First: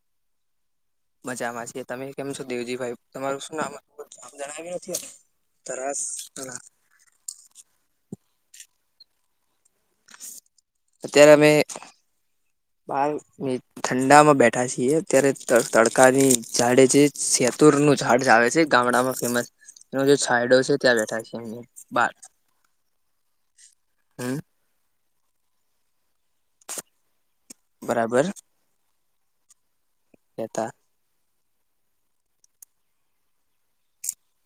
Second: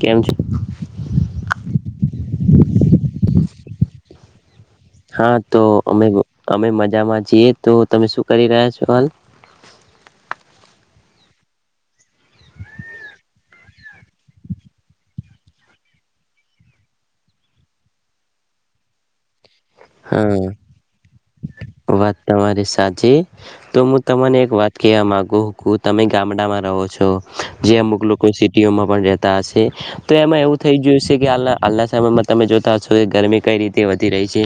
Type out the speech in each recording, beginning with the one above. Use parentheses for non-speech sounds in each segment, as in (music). કેમ છે? મજામાં છીએ. તમે કેમ છો દેવજીભાઈ? તમારું શું નામ જણાવી. હા તો અમે અમે મજામાં છીએ. તો તમે શું કરી રહ્યા છો હાલ? અત્યારે અમે બાર ઠંડામાં બેઠા છીએ. અત્યારે તડકાની ઝાડે છે શેતુરનું ઝાડ આવે છે. ગામડામાં ફેમસ એનો જે હા, છાયડો છે ત્યાં બેઠા છે એમ બાર વાત તમારી સાચી તો, મુ હમ તમાને એક વાત કેવા માગુ, હુ તમે ગામડામાં રહો છો? જે અમુક બરાબર લોકો પણ રતા હશે તો, એમાં એવું કેતા થઈ ગયું છે કે. હાલના સમયમાં તમે જોતા હશો કે, ગરમી કઈ રીતે વધી રહી છે,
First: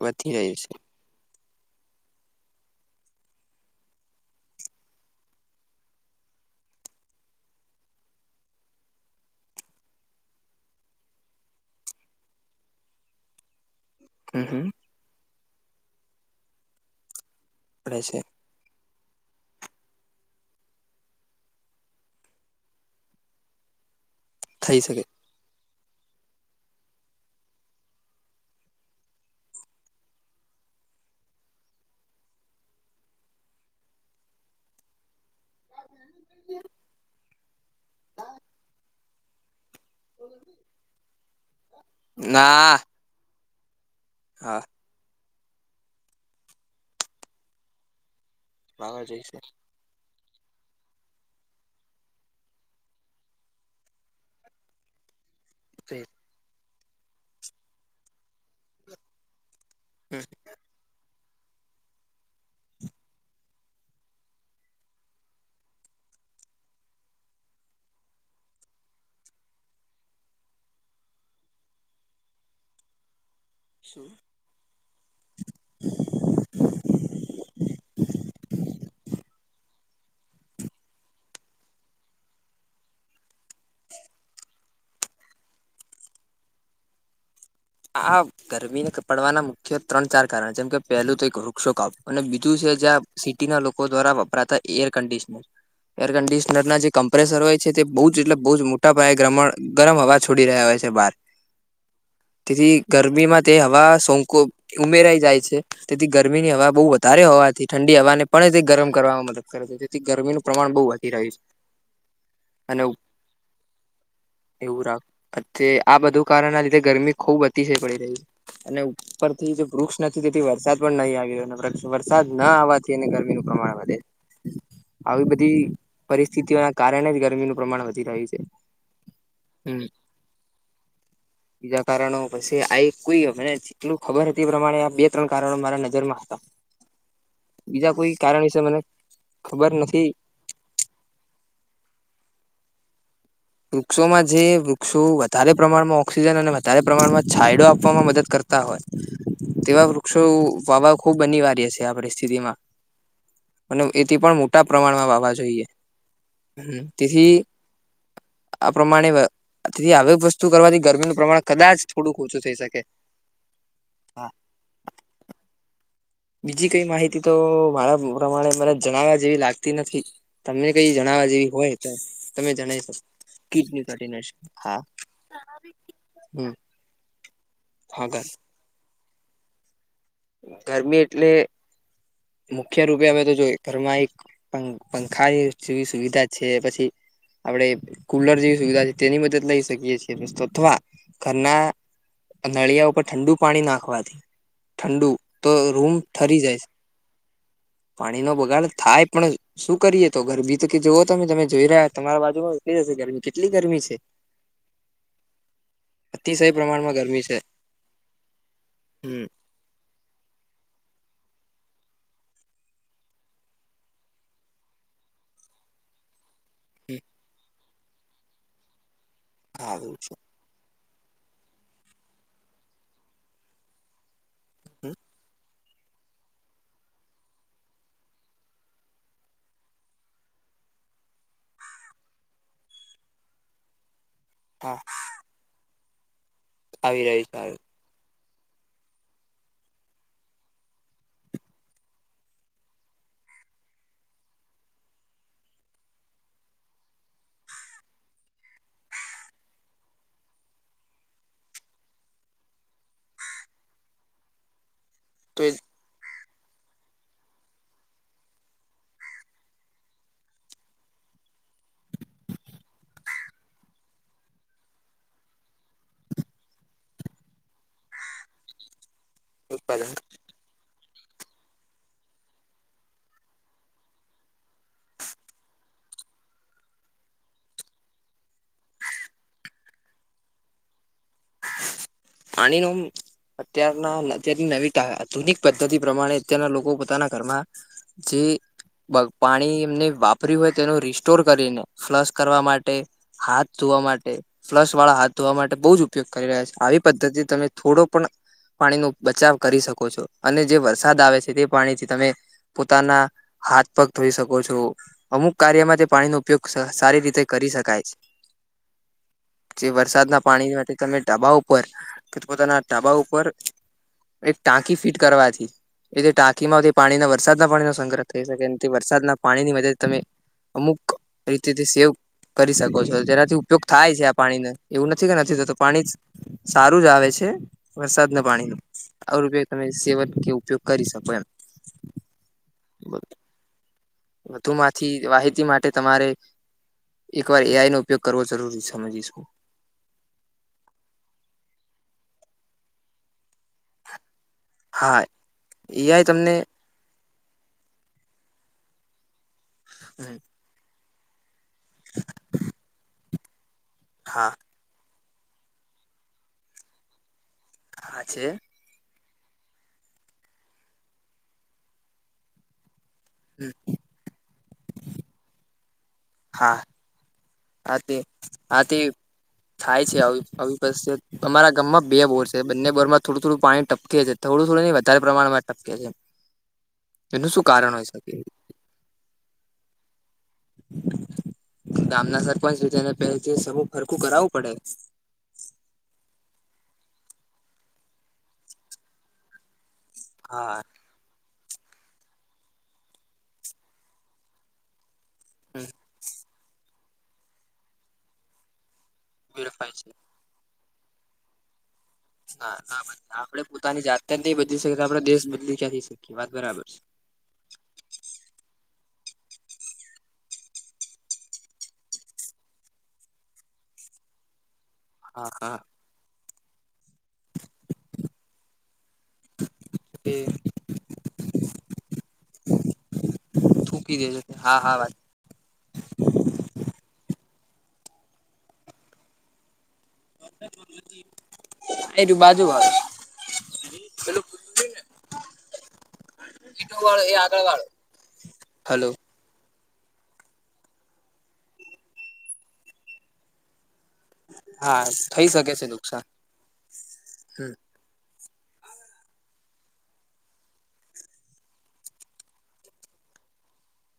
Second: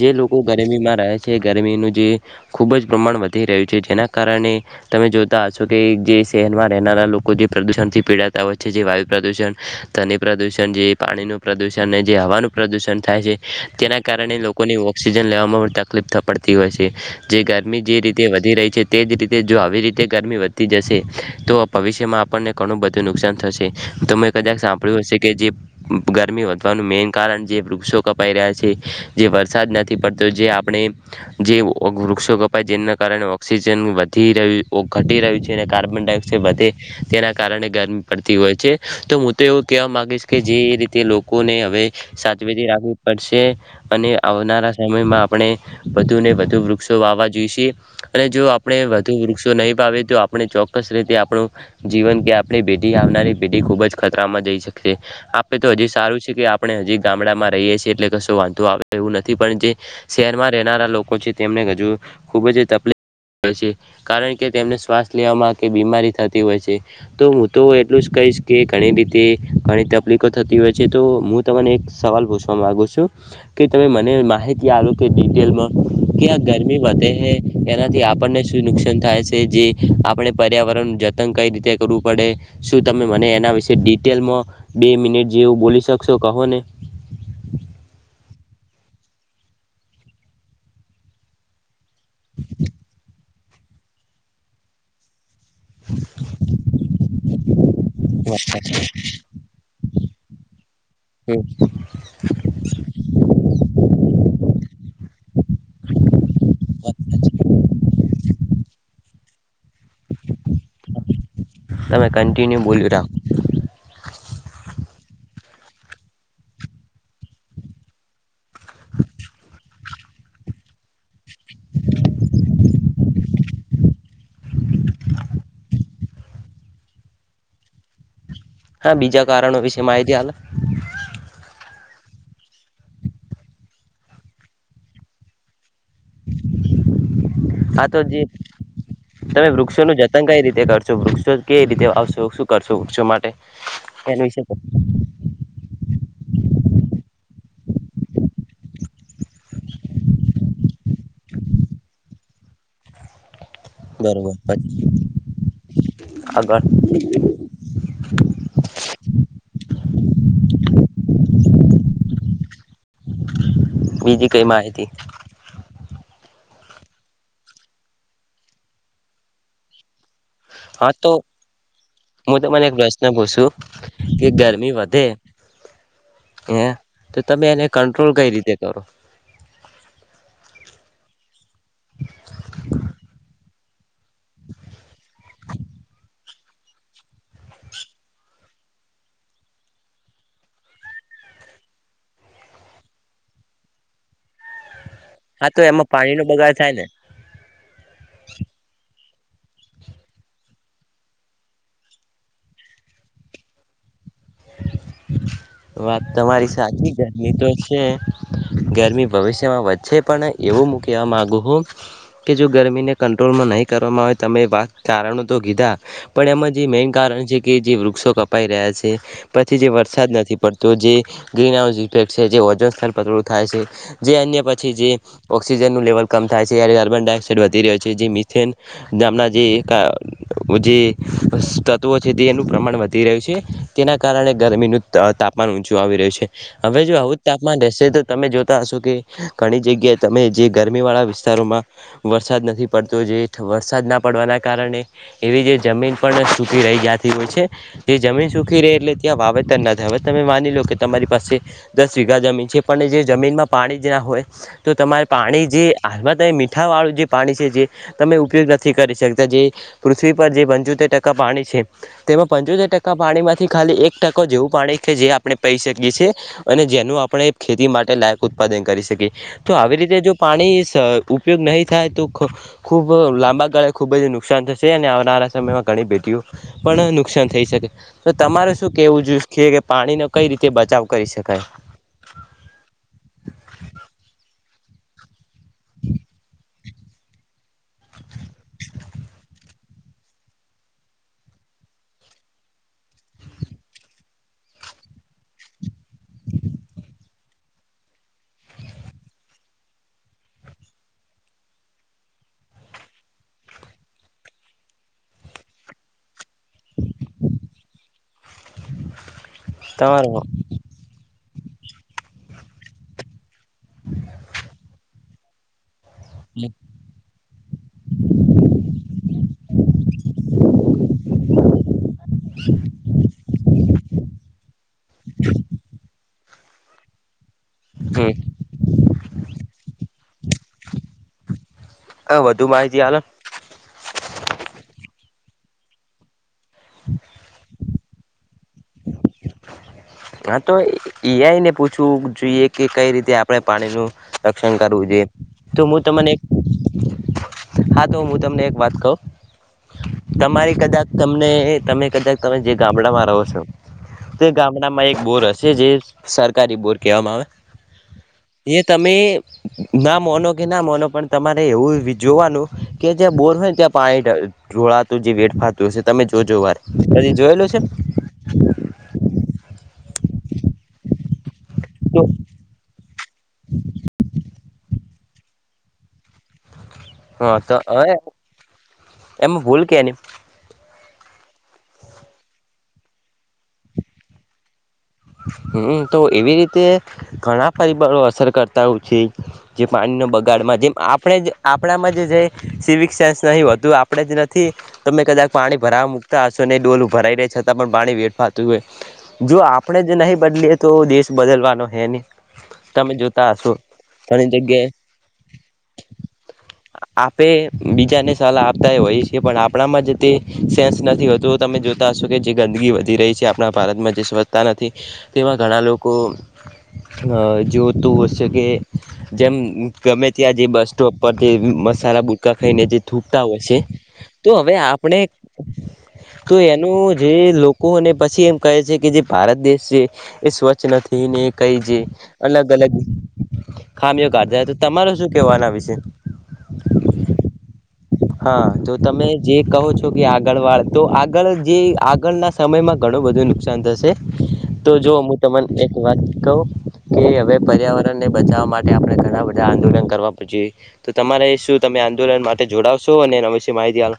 જે વધી લોકો રહ્યું છે ગરમીમાં રહે છે. જે ગરમીનું જે ખૂબ જ પ્રમાણ વધી રહ્યું છે, જેના કારણે તમે જોતા હશો કે, જે શહેરમાં રહેનારા લોકો જે પ્રદુષણ થી પીડાતા હોય છે, જે વાયુ પ્રદુષણ ધ્વની નું પ્રદૂષણ જે પાણીનું પ્રદૂષણ ને, જે હવાનું પ્રદૂષણ થાય છે, તેના કારણ હમ હમ લોકોને ઓક્સિજન લેવામાં પણ તકલીફ પડતી હોય છે, જે ગરમી રહે જે છે રીતે વધી રહી છે. તે જ રીતે જો આવી રીતે ગરમી વધતી જશે, તો ભવિષ્યમાં આપણને ઘનુ બધું નુકસાન થશે, તમે કદાક થઈ સાંભળ્યું શકે હશે કે, જે ગરમી વધવાનું મેન કારણ જે વૃક્ષો કપાઈ રહ્યા છે. જે વરસાદ નથી પડતો, જે આપણે જે વૃક્ષો કપાય, જેના કારણે ઓક્સિજન વધી રહ્યુ, ઘટી રહ્યું. કાર્બન ડાયોક્સાઇડ વધે, તેના કારણે ગરમી પડતી હોય છે, તો હું તો એવું કેવા માંગ? જે રીતે લોકોને હવે સાચવીને ના રાખવી પડશે, અને હા આવનારા આપણે વધુ ને, વધુ વૃક્ષો વાવા જોઈશે, અને જો આપણે વાવા વધુ જઈશ વૃક્ષો નહી વાવીએ તો, આપણે ચોક્કસ રીતે આપણું જીવન કે, આપણી પેઢી આવનારી પેઢી ખુબ જ ખતરામાં જઈ શકશે. આપ તો હજી સારું છે કે, આપણે હજી ગામડામાં રહીએ સી, એટલે કશું વાંધો આવે એવું નથી, પણ જે શહેરમાં રહેનારા લોકો છે, તેમને હજુ ખુબ જ તકલીફ કારણ કે, તેમને શ્વાસ લેવામાં કે, બીમારી થતી હોય છે. તો હું તો એટલું જ કહીશ કે, ઘણી રીતે ઘણી તકલીફો થતી હોય છે, તો મુ તમને એક સવાલ પૂછવા માગુ છું કે, તમે શું મને માહિતી આ કે ડિટેલમાં કે, આ ગરમી વધે હે, એનાથી આપણને શું નુકસાન થાય છે જે આપણે પર્યાવરણ નું જતન કઈ રીતે કરવું પડે, શું તમે મને એના વિશે ડિટેલમાં બે મિનિટ જેવું બોલી શકશો, કહો ને? આ. ગરમી ને પડવાના મુખ્ય ત્રણ-ચાર કારણ જેમ કે, પહેલું તો એક વૃક્ષો કાપવા, અને બીજું છે જ્યાં સિટી ના લોકો દ્વારા વપરાતા, એર કન્ડિશનર (unintelligible) એર કન્ડિશનરના જે કમ્પ્રેસર હોય છે, તે બહુ જ એટલે બહુ જ મોટા પાયે ગરમ હવા છોડી રહ્યા હોય છે બહાર. હ. તેથી ગરમીમાં તે હવા સોંક ઉમેરાઈ જાય છે, તેથી ગરમીની હવા બહુ વધારે હોવાથી ઠંડી હવાને પણ તે ગરમ કરવાવામાં મદદ કરે. જેથી ગરમીનું પ્રમાણ બહુ વધી રહ્યું છે. તમે કન્ટિન્યુ અને બોલ્યું રાખો. એવું રાખોઆ, બધું કારણ આ લીધે ગરમી ખૂબ અતિશય પડી રહ્યો છે, અને ઉપર થી જે વૃક્ષ નથી, તેથી વરસાદ પણ નહીં આવે. વરસાદ ના આવવાથી, ગરમીનું પ્રમાણ વધે. આવી બધી પરિસ્થિતિઓના કારણે જ ગરમીનું પ્રમાણ વધી રહ્યું છે. હા, બીજા કારણો વિશે માહિતી હાલ બીજા કારણો પછી આ એક કોઈ મને જેટલું ખબર હતી, એ પ્રમાણે આ બે ત્રણ કારણો મારા નજરમાં હતા. હા, બીજા તો કોઈ જી કારણ વિશે મને તમે ખબર વૃક્ષોનું નથી જતન કઈ રીતે કરશો? વૃક્ષો કે રીતે આવશો શું કરશો વક્ષો માટે? એના વૃક્ષોમાં વિશે જે વૃક્ષો વ વધારે પ્રમાણમાં ઓક્સિજન અને વધારે પ્રમાણમાં છાયડો આપવામાં મદદ કરતા હોય. તેવા વૃક્ષો વાવવા ખુબ અનિવાર્ય છે આ પરિસ્થિતિમાં. અને એથી બરોબર પણ મોટા પ્રમાણમાં વાવા જોઈએ આગળ? તેથી આ પ્રમાણે આવી વસ્તુ કરવાથી ગરમીનું પ્રમાણ કદાચ થોડુંક ઓછું થઈ શકે. બીજી કઈ માહિતી? બીજી કઈ માહિતી તો મારા પ્રમાણે મને જણાવ્યા જેવી લાગતી નથી. તમને હા કઈ તો જણાવવા જેવી હોય તો હું તમે તમને એક જણાવ શકો? પ્રશ્ન પૂછું કીટ ક હા, ના. હ તો તમે એને કંટ્રોલ ગર કઈ રીતે કરો? ગરમી એટલે મુખ્ય રૂપે અમે તો જોય ઘરમાં એક.. પંખા જેવી સુવિધા છે પછી. આપડણે કુલર જેવી સુવિધા છે તેની મદદ લઈ શકીએ છીએ અથવા ઘરના નળિયા ઉપર ઠંડુ પાણી નાખવાથી ઠંડુ હા તો એમાં રૂમ પાણીનો ઠરી બગાડ જાય છે થાય ને પાણી નો બગાડ થાય પણ. શું કરીએ તો ગરમી તો કે જોવો તમે તમે જોઈ રહ્યા તમારા બાજુમાં એટલી જ હશે ગરમી કેટલી ગરમી છે? વાત તમારી સાચી ગરમી તો છે. ગરમી હમ ભવિષ્યમાં વધશે પણ એવું મૂ કવા મામાંગુ હું? કે જો ગરમીને કંટ્રોલમાં નહીં કરવામાં આવે તમે વા કારણો તો કીધા. પણ એમાં જે મેન હ કારણ છે કે જે વૃક્ષો કપાઈ રહ્યા છે પછી જે આવું વરસાદ છે નથી જે ગ્રિનહાઉક ઈફેક્ટ થાય છે જે ઓઝોન સ્થર નબળું થાય છે જે અન્ય પછી જે ઓઑક્સિજનનું લેવલ કમ થાય છે ત્યારે કાર્બન ડાયોક્સાઇડ વધી રહ્યો છે જે મિથેન દામના જે ક જે તત્વો છે તે એનું પ્રમાણ વધી રહ્યું છે તેના કાર કારણે હા ગરમીનું તાપમાન ઊંચું આવી રહ્યું છે હવે જો આવી આવું જ રહ્યું છે તાપમાન રહેશે તો તમે જો શો કે ઘણી જગ્યાએ તમે જે ગરમી વાળા વિસ્તારોમાં. વરસાદ નથી પડતો જે વરસાદ ના પડવાના કારણે. એવી જે જમીન પણ સુખી રહી જતી હોય છે જે જમીન સુખી રહે એટલે, કે વાવેતર ના થાય હવે તમે માની લો કે તમારી પાસે. દસ વીઘા જમીન છે પણ જે જમીનમાં પાણી જે ના હોય તો તમારે તો પાણી એ જે. હાલમાં તમે મીઠાવાળું જે પાણી છે જે તમે ઉપયોગ નથી કરી શકતા જે પૃથ્વી પર જે પંચોતેર ટકા પાણી છે તેમાં પંચોતેર ટકા પાણીમાંથી ખાલી એક- ટકો જેવું પાણી કે જે આપણે પહી શકીએ છીએ. અને જેનું આપણે ખેતી માટે લાયક ઉત્પાદન કરી શકીએ તો આવી ઉત્પાદન રીતે જો પાણી, ઉપયોગ નહીં થાય તો ખ ખુબ લાંબા ગાળે ખુબ જ નુકસાન થશે અને આવનારા સમયમાં ઘણી ભેટીઓ પણ નુકસાન થઈ શકે તો તમારે. શું કેવું જો કે કે પાણી નો કઈ રીતે બચાવ કરી શકાય? પાણી નું અત્યારના અત્યારની નવી. આધુનિક પદ્ધતિ પ્રમાણે અત્યારના લોકો ઘરમાં જે. બ પાણી એમને વાપર્યું હોય તેનું રિસ્ટોર કરીને ફ્લસ કરવા માટે હાથ ધોવા માટે ફ્લશ વાળા હાથ ધોવા માટે બહુ જ ઉપયોગ કરી રહ્યા છે આવી પદ્ધતિ તમે થોડો પણ- પાણી નો બચાવ કરી શકો છો અને જે વરસાદ આવે છે તે પાણીથી તમે. પોતાના હાથ પગ થઈ શકો છો અમુક કાર્યમાં તે પાણીનો ઉપયોગ સર સારી રીતે કરી શકાય છે જે તમારો વરસાદના પાણી માટે તમે ઢાબા ઉપર કે, પોતાના ઢાબા ઉપર એક ટાંકી ફિટ કરવાથી. એથી ટાંકી માંથી પાણીના વરસાદના પાણીનો સંગ્રહ થઈ શ, કે એથી વરસાદના પાણી ની મદદ થી તમે અમુક રીતે થી સેવ કરી શકો છો, તેનાથી ઉપયોગ થાય છે, આ પાણીને એવું નથી કે, નથી થતું. પાણી સારું જ આવે છે. વરસાદ હમ ના પાણી ન આવે, પયોગ તમે સેવન કે, ઉપયોગ કરી શકો એમ. વધુ માહિતી હાલો. વધુમાંથી માહિતી માટે તમારે એક વાર એઆઈ નો ઉપયોગ કરવો. જરૂરી સમજીશું. હા, તો એઈઆઈ ને પૂછવું જોઈએ કે, કઈ રીતે આપ આપણે પાણી નું રક્ષણ કરવુ હા જોઈએ, તો હું તમને હા, તો હું તમને એક વાત કહું હમ. એમાઈ કદા તમને તમે કદા તમે જે ગામડામાં રહો છો, તે હા ગામ ગામમાં એક બોર હશે, જે સરકારી બોર કહેવામાં આવે. હા છે. એ તમે ના મોનો કે ના મોનો, પણ તમારે એવું જોવાનું. કે જ્યાં બોર હોય ને, ત્યાં પાણી ઢોળાતું જે વેડફાત હશે તો, તમે જોજો વાર હા જોયેલો છે. હા તે હા તી થાય છે, આવી આવી અમારા ગામમાં બે બોર છે, બંને બોરમાં થોડું થોડું પાણી ટપકે છે, થોડું-થોડું નહી, વધારે પ્રમાણમાં ટપકે છે. એનું હા શું તો કારણ હોય હવે શકે? એમાં ભૂલ કેની. ગામના સરપંચ છે, તેને પેલેથી સરૂ હરકું કરાવવું પડે. હમ, તો એવી રીતે ઘણા પરિબળો અસર કરતા હોય છે. જે પાણીનો હા બગાડમાં જેમ આપણે જ આપણામાં જે સિવિક સેન્સ નઇ, વધું આપણે જ નથી. તમે કદાચ પાણી ભરાવા મુક્તા હશો ને, ડોલું ભરાઈ રહે, છતાં પણ પાણી વેઠફાતું હોય, જો આ વેડફાય છે નહીં બદલીએ તો, દેશ બદલવાનો હે ને. ના, ના, આપડે પોતાની જાત નેજ ઘણી નહી બદલી જગ્યાએ શકીએ, આપડે દેશ બદલી ક્યાંથી શકીએ વાત બરાબર છે. આપે બીજાને આપતા હોઈએ છીએ, પણ આપણામાં જે તે સેન્સ નથી હોતું, તમે જો કે જે ગંદગી વધી રહી છે, આપણા ભારતમાં. તા નથી, હા તેમાં હા ઘણા લોકો જોતું હોય છે કે. જેમ ગમે એ ત્યાં જે બસ સ્ટોપ પર તે મસાલા ગુટકા ખાઈને, જે થૂકતા હોય છે. થૂકી દે તો છે હવે હા હા વાત આપણે તો એનું જે લોકોને પછી એમ કહે છે કે, જે ભારત દેશ છે. એ સ્વચ્છ નથી ને, કઈ જે એ રયુ બાજુ વાળો અલગ-અલગ. ખામીઓ કાઢે પેલું તો, તમારે શું કેવુ આના વિષે? વાળ એ આગળ વાળો હા, જો હલો તમે જે કહો છો કે, આગળ વાળ તો, આગળ જે આગળના સમયમાં ઘણું બધું નુકસાન થશે. તો હા જો હું થઈ તમને શકે છે એક વાત નુકસાન કહુ. કે હવે હમ પર્યાવરણ ને બચાવવા માટે, આપણે ઘણા બધા આંદોલન કરવા પછી. તો તમારે શું તમે આંદોલન માટે જોડાવશો, અને એના વિશે માહિતી આ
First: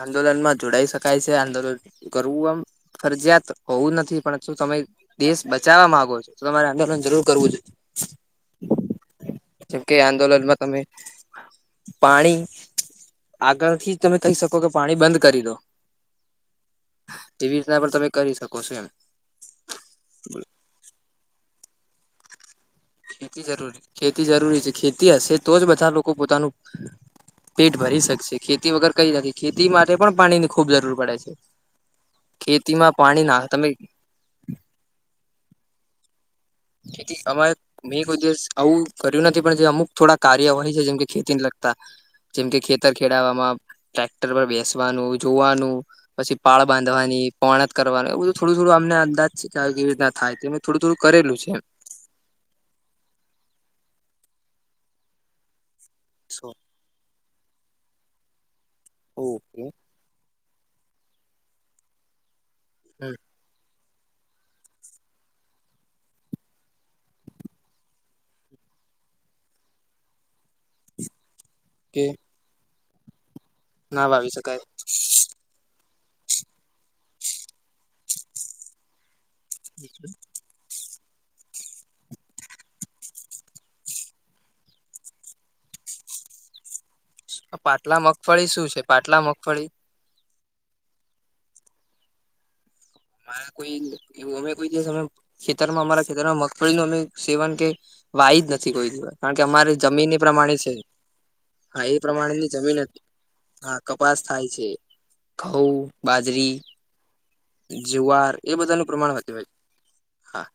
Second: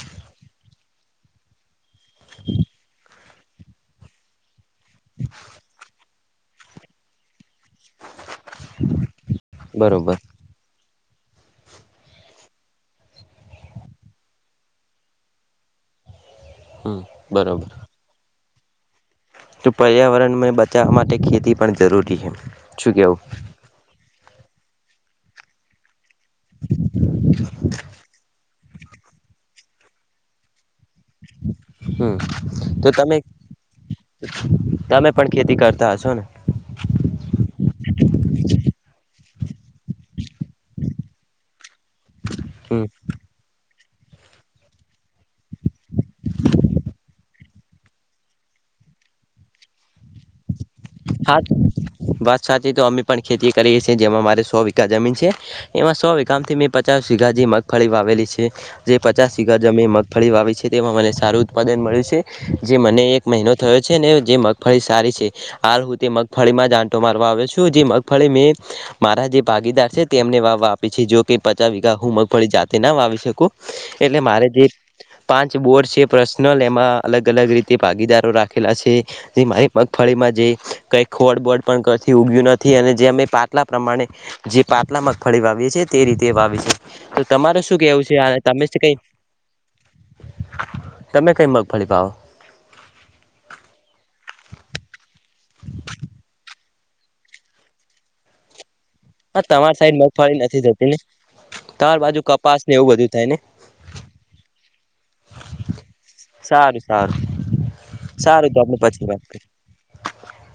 આંદોલન માં જોડાઈ શકાય છે, આંદોલન કરવું આમ ફરજીયાત હોવું નથી, પણ તમે દેશ બચાવવા માંગો છો, તો તમારે આંદોલન જરૂર કરવું જોઈએ. (unintelligible) જેમ કે બરોબર આંદોલનમાં તમે પાણી આગળથી તમે કઈ શકો કે, પાણી બંધ કરી દો. હમ એવી બરોબર રીતના પણ તમે કરી શકો છો એમ. તો પર્યાવરણને બચાવવા માટે ખેતી પણ જરૂરી હે. ખેતી જરૂરી ખેતી જરૂરી છે, ખેતી હશે તો, જ બધા લોકો પોતાનું પેટ ભરી શકશે, ખેતી વગર કઈ નથી, ખેતી માટે પણ પાણીની ખૂબ જરૂર. પડે છે, હમ ખેતીમાં પાણી ના તમે તમે પણ ખેતી કરતા હશો ને. ખેતી અમારે મેં કોઈ દિવસ આવું કર્યું નથી, પણ જે અમુક થોડા કાર્ય હોય છે, જેમકે ખેતી ને લગતા, જેમ કે હમ ખેતર ખેડાવામાં ટ્રેક્ટર પર બેસવાનું જોવાનું. પછી પાળ બાંધવાની પોણત કરવાનું બધું, થોડું-થોડું અમને અંદાજ છે કે, કેવી રીતના થાય. થોડું-થોડું કરેલું હા છે. એમ વાત સાચી તો, અમે પણ ખેતી કરીએ છીએ, જેમાં મારે સો વિગા જમીન છે. એમાં સો વિગામાંથી મે પચાસ વીઘા જેવી મગફળી વાવેલી છે, જે પચાસ વીઘા ઓકે જમીનમાં ફળી વાવી છે, તેમાં મને સારું ઉત્પાદન મળ્યું છે, જે મને એક મહિનો થયો. છે ને, જે મગફળી સારી છે, હાલ હું તે મગફળીમાં જ આટો મારવા આવ્યો છું, જે મગફળી મે મારા જે ભાગીદાર છે, તેમને વાવવા આપી છે, જોકે પચાસ વીઘા, કે હું મગફળી જાતે ના વાવી શકું. ના એટલે વાવી મારે શકાય જે પાંચ જે બોર્ડ છે, પર્સનલ એમાં અલગ અલગ રીતે ભાગીદારો રાખેલા છે, જે માહિ મગફળીમાં જેઈ કઈ ખોડ બોડ પણ કથી ઉગ્યું નથી, અને જે અમે પાટલા પ્રમાણે જે પાતલા મગફળી વાવીએ છીએ, તે રીતે વાવી છે. તો તમારે શું પાટલા કેવું છે? આ મગફળી તમે શું છે કઈ પાટલા મગફળી તમે કઈ મગફળી વાવો? મારે કોઈ એવું અમે કોઈ દિવસ અમે ખેતરમાં અમારા ખેતરમાં મગ થોડી અમે સેવન કે, વાઈ જ નથી, કોઈ દિવસ કારણ કે હા તમારી અમારે સાઈડ જમીન એ મગફળી પ્રમાણે નથી છે. થતી ને હા, તમારી એ બાજુ પ્રમાણે ની કપાસ ને જમીન એવું હતી. બધું થાય ને હા, કપાસ થાય છે. ઘઉ, બાજરી. સારું સારું, જુવાર સારું એ તો આપડે, બધાનું પછી પ્રમાણ વાત વધુ કરીએ. હોય હા